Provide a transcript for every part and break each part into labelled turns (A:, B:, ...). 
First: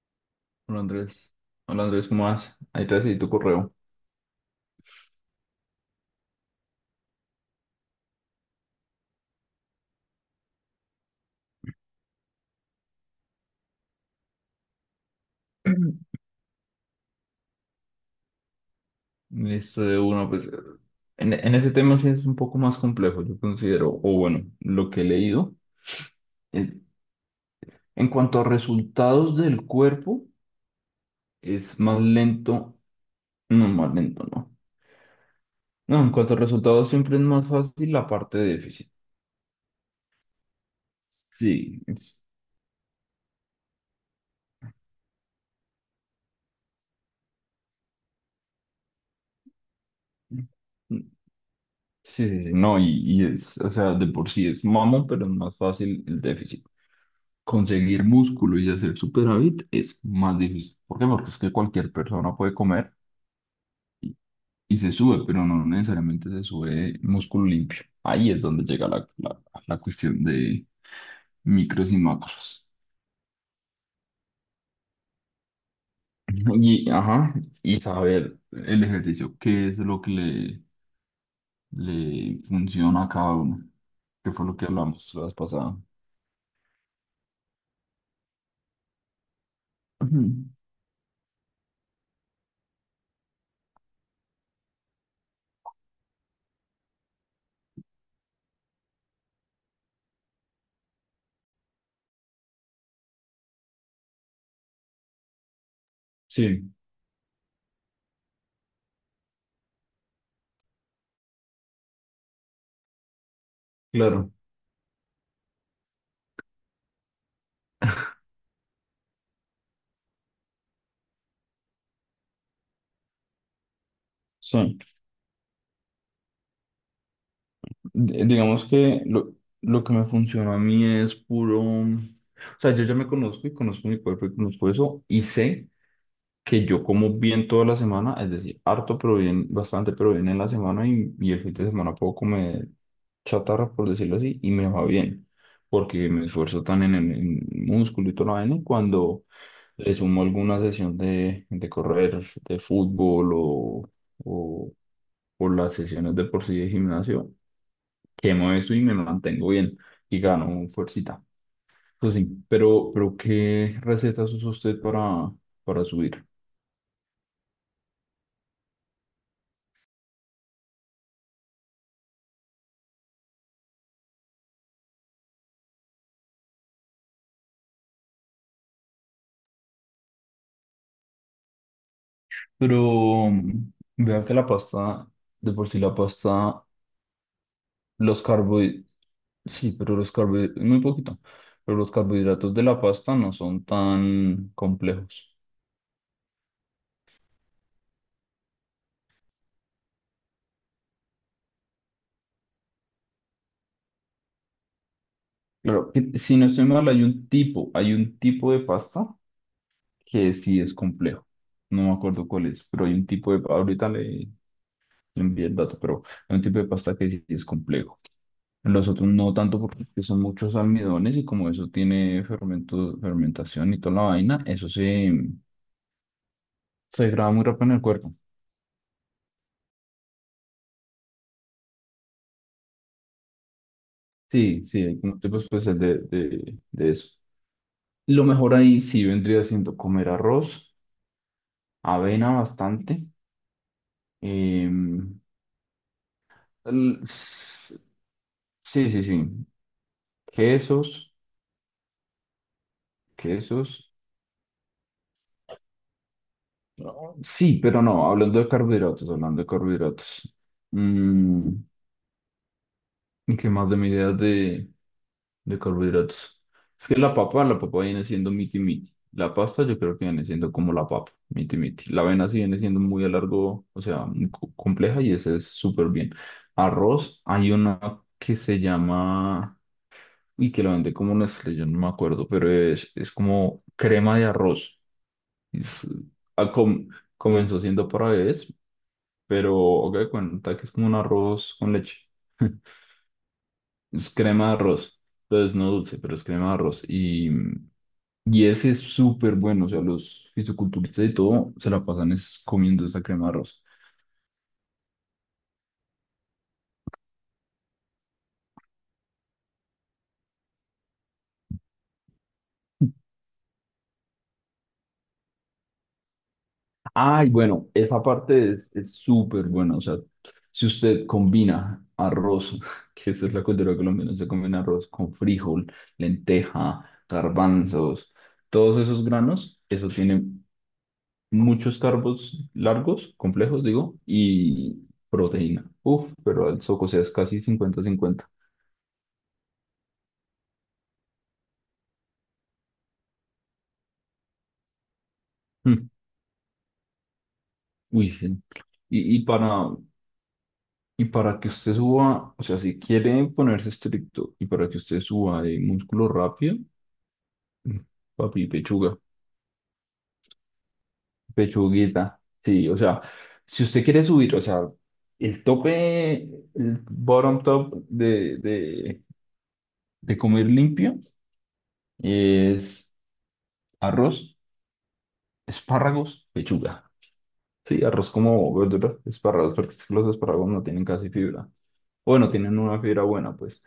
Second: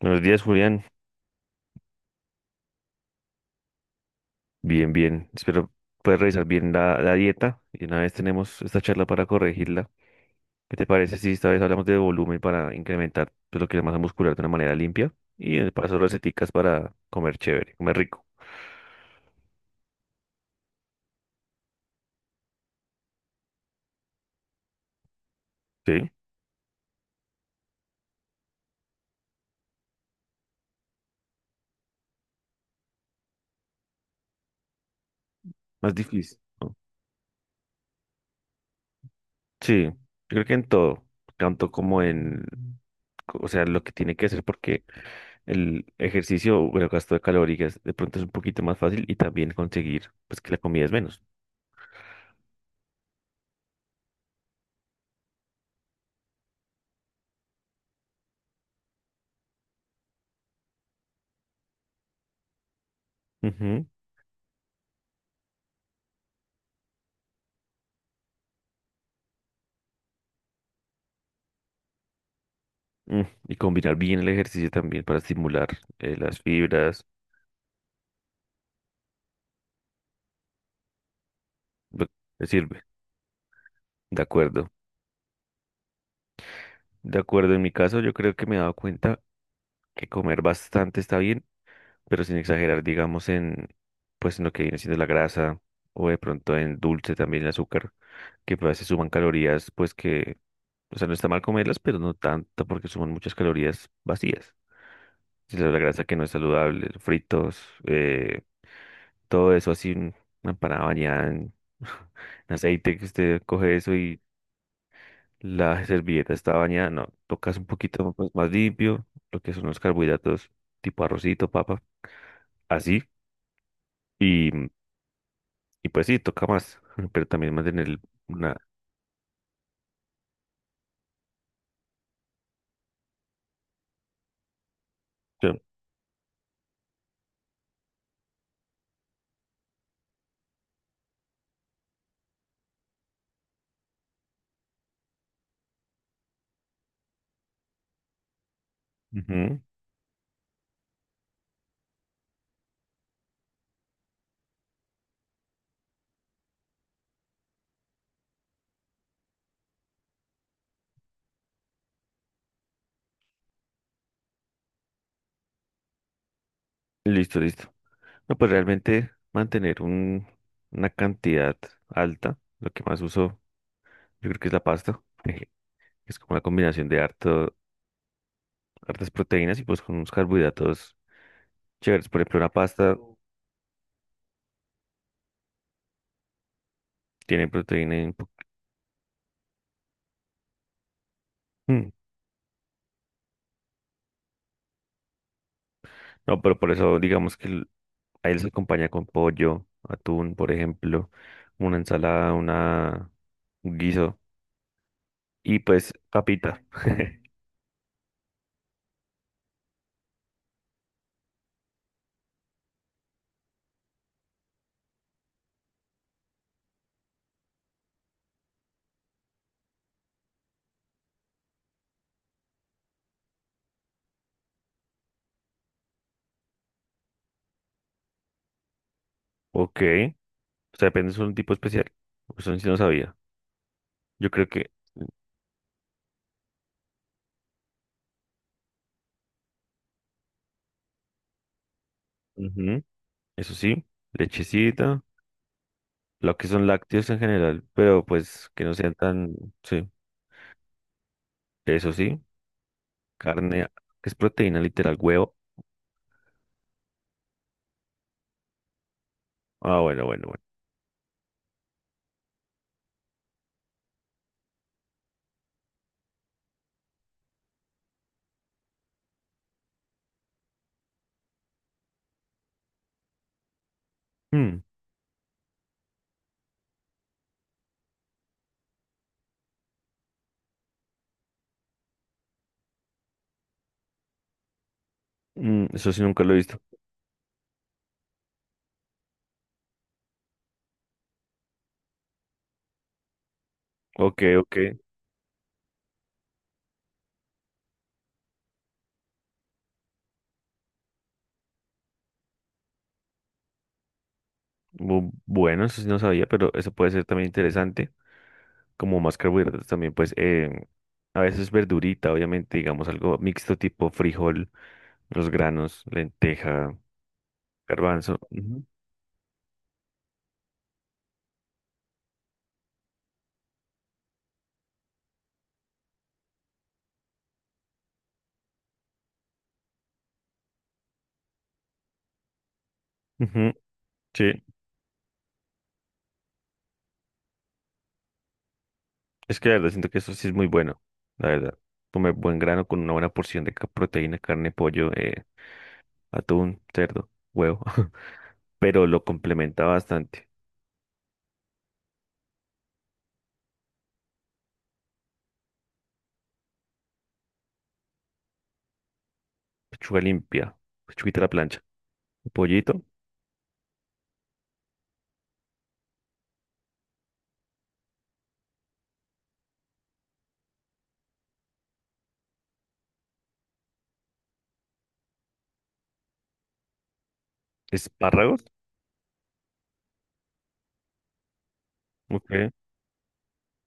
A: Buenos días,
B: Hola
A: Julián.
B: Andrés, hola Andrés, ¿cómo vas? Ahí te recibí tu correo.
A: Bien, bien. Espero puedas revisar bien la dieta y una vez tenemos esta charla para corregirla. ¿Qué te parece si esta vez hablamos de volumen para incrementar pues, lo que es la masa muscular de una manera limpia? Y en el paso receticas para comer chévere, comer rico.
B: Listo, de uno, pues en ese tema sí es un poco más complejo. Yo considero, o bueno, lo que he leído.
A: Sí,
B: En, en cuanto a resultados del cuerpo, es más lento, no, más lento, no.
A: más
B: No, en cuanto a
A: difícil, ¿no?
B: resultados siempre es más fácil la parte de déficit.
A: Sí, yo creo que en todo, tanto
B: Sí,
A: como en, o sea, lo que tiene que hacer porque el ejercicio o el gasto de calorías de pronto es un poquito más fácil y también conseguir pues
B: sí,
A: que la comida es menos.
B: sí, sí, no, y es, o sea, de por sí es mamón, pero es más fácil el déficit. Conseguir músculo y hacer superávit es más difícil. ¿Por qué? Porque es que cualquier persona puede comer
A: Ujú.
B: y se sube, pero no necesariamente se sube músculo limpio. Ahí es donde llega la cuestión de micros y macros.
A: Mm, Y combinar bien el ejercicio también para estimular las
B: Y,
A: fibras.
B: ajá, y saber el ejercicio, qué es lo que le,
A: Lo
B: le
A: que sirve.
B: funciona a cada uno,
A: De
B: que fue lo que
A: acuerdo.
B: hablamos la vez pasada.
A: De acuerdo, en mi caso yo creo que me he dado cuenta que comer
B: Ujú.
A: bastante está bien, pero sin exagerar, digamos, en pues en lo que viene siendo la grasa o de pronto en dulce también el azúcar, que pues, a veces suman calorías, pues que, o sea, no está mal comerlas, pero no tanto porque suman muchas calorías vacías. Si la grasa que no es
B: Sí,
A: saludable, fritos, todo eso así, en una empanada bañada en, en aceite, que usted coge eso y
B: claro.
A: la servilleta está bañada, no, tocas un poquito pues, más limpio, lo que son los carbohidratos tipo arrocito, papa, así, y,
B: Sí.
A: y pues sí, toca más, pero también mantener
B: di-
A: una...
B: digamos que lo que me funcionó a mí es puro. O sea, yo ya me conozco y conozco mi cuerpo y conozco eso, y
A: yo-
B: sé que yo como bien toda la semana, es decir, harto pero bien, bastante pero bien en la semana, y el fin de semana puedo comer chatarra, por decirlo así, y me va bien, porque me esfuerzo tan en el en músculo y toda la vaina, y cuando
A: Ujú.
B: le sumo alguna sesión de correr, de fútbol o, o las sesiones de por sí de gimnasio, quemo eso y me mantengo bien y gano fuercita. Eso sí, pero, ¿qué recetas usa usted para subir?
A: Listo, listo. No, pues realmente mantener un, una cantidad alta, lo que más uso, yo creo que es la pasta, que es como una combinación de harto, hartas proteínas y pues con unos carbohidratos chéveres. Por ejemplo, una pasta
B: Pero vea que la pasta, de por sí la pasta,
A: tiene proteína. Y
B: los carbohidratos, sí, pero los carbohidratos, muy poquito, pero
A: mm,
B: los carbohidratos de la pasta no son tan complejos.
A: no, pero por eso digamos que a él se acompaña con pollo, atún, por ejemplo, una ensalada, una, un guiso y
B: Claro,
A: pues
B: que si no
A: papita.
B: estoy mal, hay un tipo, hay un tipo de pasta que sí es complejo. No me acuerdo cuál es, pero hay un tipo de, ahorita le envía el dato, pero hay un tipo de pasta que sí es complejo. Los otros no tanto, porque son muchos almidones y como eso tiene fermento, fermentación y toda la vaina, eso se degrada muy rápido en el cuerpo.
A: Ok, o sea, depende, es un tipo especial. Eso sí no sabía. Yo creo que,
B: Sí, sí, hay como tipos especial de eso. Lo mejor ahí sí vendría siendo comer arroz, avena
A: ujú,
B: bastante.
A: eso sí, lechecita,
B: em,
A: lo que son
B: el-
A: lácteos en general, pero pues que no
B: sí,
A: sean
B: sí,
A: tan,
B: sí.
A: sí,
B: Quesos,
A: eso sí, carne,
B: quesos.
A: que es proteína literal, huevo.
B: No, sí, pero no, hablando de carbohidratos, hablando de
A: Ah, bueno, bueno,
B: carbohidratos.
A: bueno.
B: mm, ¿Y qué más de mi idea de carbohidratos? Es que la papa viene siendo miti miti. La pasta yo creo que viene siendo como la papa, miti miti. La avena sí viene siendo muy a largo, o sea, muy
A: Mm,
B: compleja, y ese es súper bien. Arroz, hay una que se llama, y que la vende como Nestlé, yo no me acuerdo, pero es como crema de arroz.
A: mm,
B: Es-
A: eso sí nunca lo he
B: ah,
A: visto.
B: com- comenzó siendo para bebés, pero haga de cuenta que es como un arroz con leche. Es
A: Ok,
B: crema de
A: ok.
B: arroz. Entonces no dulce, pero es crema de arroz. Y ese es súper bueno. O sea, los fisiculturistas y todo se la pasan es comiendo esa crema de arroz.
A: Bu- bueno, eso sí no sabía, pero eso puede ser también interesante. Como más carbohidratos también, pues a veces verdurita, obviamente, digamos algo mixto tipo frijol, los granos, lenteja,
B: Ay, bueno, esa
A: garbanzo.
B: parte
A: Ujú.
B: es súper buena. O sea, si usted combina arroz, que esa es la cultura colombiana, se combina arroz con frijol, lenteja, garbanzos, todos esos granos, eso tiene muchos carbos largos,
A: Ujú,
B: complejos, digo,
A: sí,
B: y proteína. Uf, pero el soco, o sea, es casi 50/50.
A: es que la verdad siento que eso sí es muy bueno, la verdad. Comer buen grano con una buena porción de proteína, carne, pollo,
B: Mm,
A: atún, cerdo, huevo,
B: uy, sí.
A: pero lo
B: Y, y
A: complementa
B: para,
A: bastante.
B: y para que usted suba, o sea, si quiere ponerse estricto y para que usted suba de músculo rápido, mm, papi, pechuga,
A: Pechuga limpia, pechuguita a la plancha,
B: pechuguita. Sí, o
A: pollito,
B: sea, si usted quiere subir, o sea, el tope, el bottom top de comer limpio es arroz, espárragos, pechuga. Sí, arroz
A: espárragos.
B: como verdura, espárragos, porque es que los espárragos no tienen casi fibra. Bueno,
A: Ok.
B: tienen una fibra buena, pues.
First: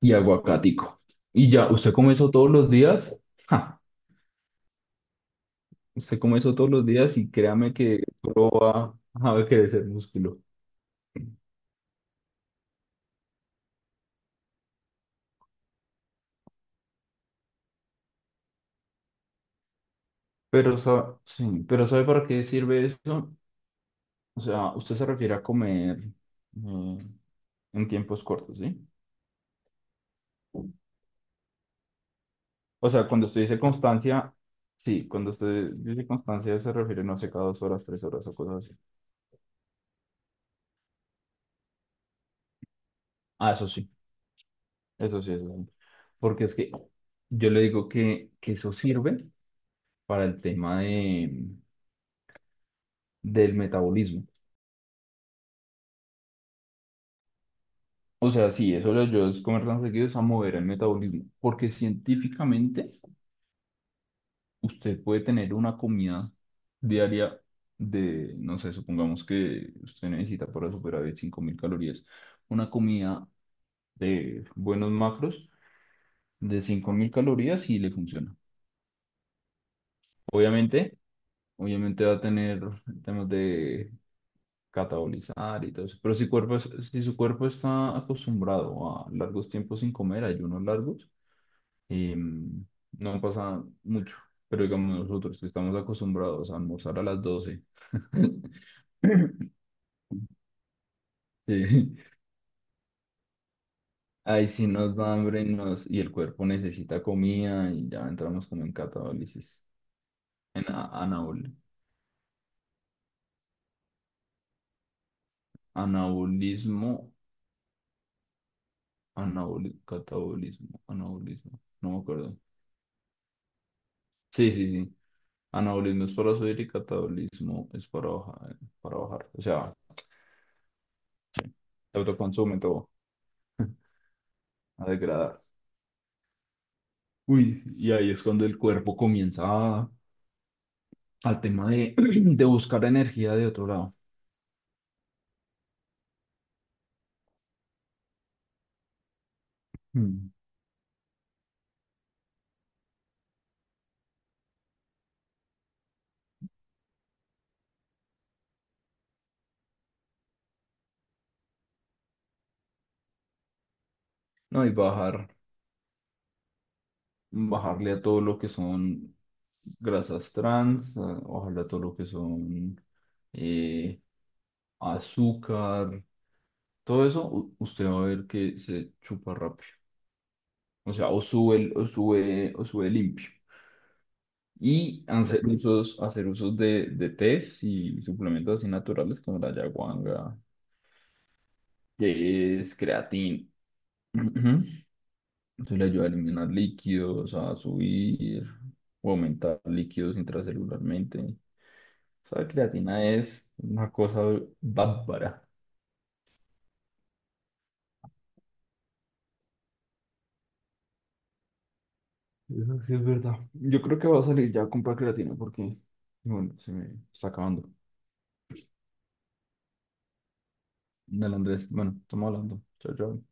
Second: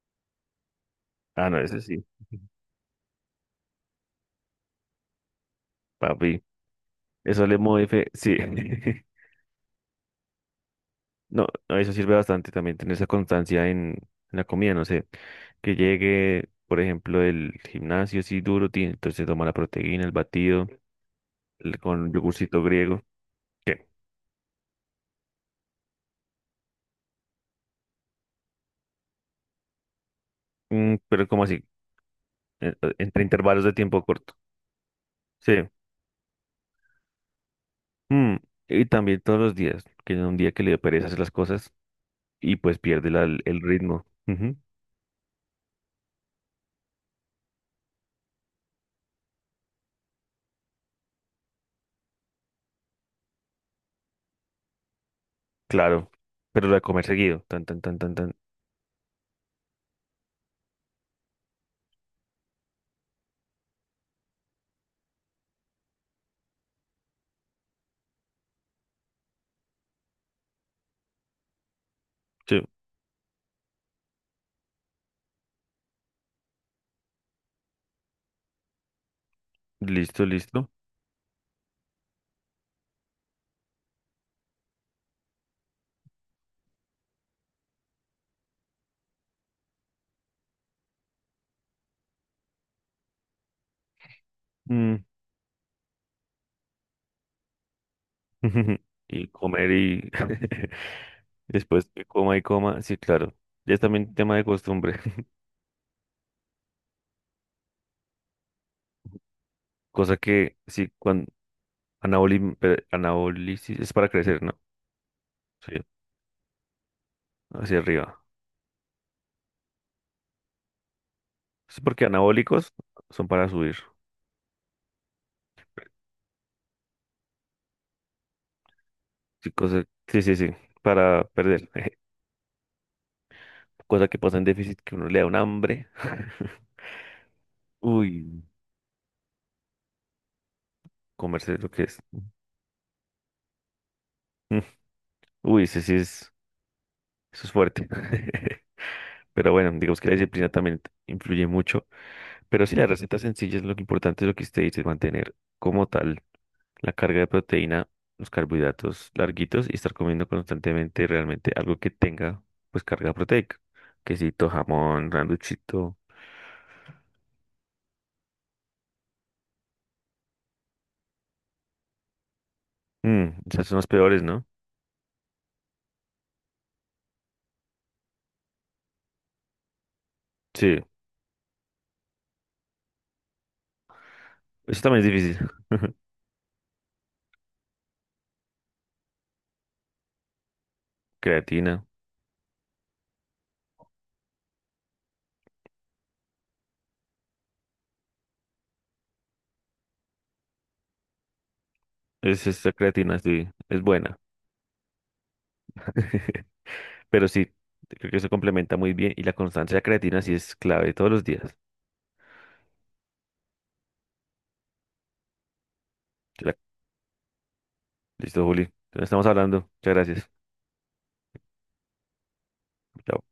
B: Y aguacatico.
A: Ah,
B: Y
A: no,
B: ya,
A: eso
B: ¿usted
A: sí,
B: come eso todos los días? Ja, usted come
A: papi.
B: eso todos los días y
A: Eso le
B: créame que
A: modifica. Sí.
B: solo va a crecer músculo.
A: No, no, eso sirve bastante también, tener esa constancia en la comida, no sé. Que llegue, por ejemplo, el gimnasio así duro, tiene, entonces toma la proteína, el batido,
B: Pero, sí, pero ¿sabe
A: con
B: para qué
A: yogurcito
B: sirve
A: griego.
B: eso?
A: ¿Qué?
B: O sea, usted se refiere a comer mm, en tiempos cortos, ¿sí?
A: Mm, pero como así,
B: O sea,
A: entre
B: cuando usted dice
A: intervalos de tiempo
B: constancia,
A: corto.
B: sí, cuando
A: Sí.
B: usted dice constancia se refiere, no sé, cada 2 horas, 3 horas o
A: Mm,
B: cosas así.
A: Y también todos los días, que es un día que le dio pereza hacer las cosas y pues pierde
B: Ah,
A: el
B: eso sí,
A: ritmo. Ujú,
B: eso sí, eso sí. Porque es que yo le digo que eso sirve para el tema del metabolismo.
A: claro. Pero la de comer seguido, tan, tan, tan, tan,
B: O
A: tan.
B: sea, sí, eso lo ayuda a comer tan seguido es a mover el metabolismo. Porque científicamente usted puede tener una comida diaria de, no sé, supongamos que usted necesita para superar 5.000 calorías,
A: Sí,
B: una comida de buenos macros de 5.000 calorías, y le funciona.
A: listo, listo.
B: Obviamente, obviamente va a tener temas de catabolizar y todo eso, pero si su cuerpo está acostumbrado a largos tiempos sin comer, ayunos largos, no pasa mucho. Pero digamos
A: Mm,
B: nosotros que estamos acostumbrados a almorzar a las 12.
A: Y comer y después
B: Sí,
A: que coma y coma, sí, claro. Ya es también tema de
B: ahí sí
A: costumbre.
B: nos da hambre, y el cuerpo necesita comida y ya entramos como en catabolisis,
A: Cosa que
B: en
A: sí, cuando anabólico anabólisis es para crecer, ¿no? Sí,
B: anabolismo.
A: hacia arriba.
B: Catabolismo, anabolismo,
A: Sí,
B: no me
A: porque
B: acuerdo.
A: anabólicos son para subir.
B: Sí, sí, sí. Anabolismo es para subir y catabolismo es para bajar, para bajar. O
A: Sí,
B: sea,
A: cosa, sí, sí, sí, para perder.
B: se autoconsume todo,
A: Cosa que pasa en déficit
B: a
A: que uno le da un
B: degradar.
A: hambre.
B: Uy, y ahí es
A: Uy,
B: cuando el cuerpo comienza al
A: comerse
B: tema
A: lo que
B: de,
A: es.
B: de buscar energía de otro lado.
A: Mm, Uy, sí, sí es, eso es fuerte. Pero bueno, digamos que la
B: Mm.
A: disciplina también influye mucho. Pero sí, la receta sencilla es lo que importante, es lo que usted dice, mantener como tal la carga de proteína, los carbohidratos larguitos y estar comiendo constantemente realmente algo que tenga pues carga proteica. Quesito,
B: No, y
A: jamón,
B: bajar,
A: randuchito.
B: bajarle a todo lo que son grasas trans, bajarle a todo lo que son
A: Mm, esas son las
B: eh,
A: peores, ¿no?
B: azúcar. Todo eso usted va a ver que se chupa rápido.
A: Sí,
B: O sea, o sube, o sube, o sube limpio.
A: eso también
B: Y
A: es difícil.
B: hacer usos de tés y suplementos así naturales como la ayahuasca,
A: Creatina.
B: que es creatina. Ujú. Eso le ayuda a eliminar líquidos, a subir o aumentar líquidos intracelularmente.
A: Es
B: Esa
A: esta
B: creatina
A: creatina, sí,
B: es
A: es
B: una
A: buena.
B: cosa bárbara.
A: Pero sí, creo que se complementa muy bien y la constancia de la creatina sí es clave todos los días.
B: Eso sí es verdad. Yo creo que va a salir ya a comprar creatina porque, bueno, se me está acabando.
A: Listo, Juli. Entonces estamos hablando. Muchas gracias.
B: Dale, Andrés. Bueno, estamos hablando. Chao, chao.
A: Chao.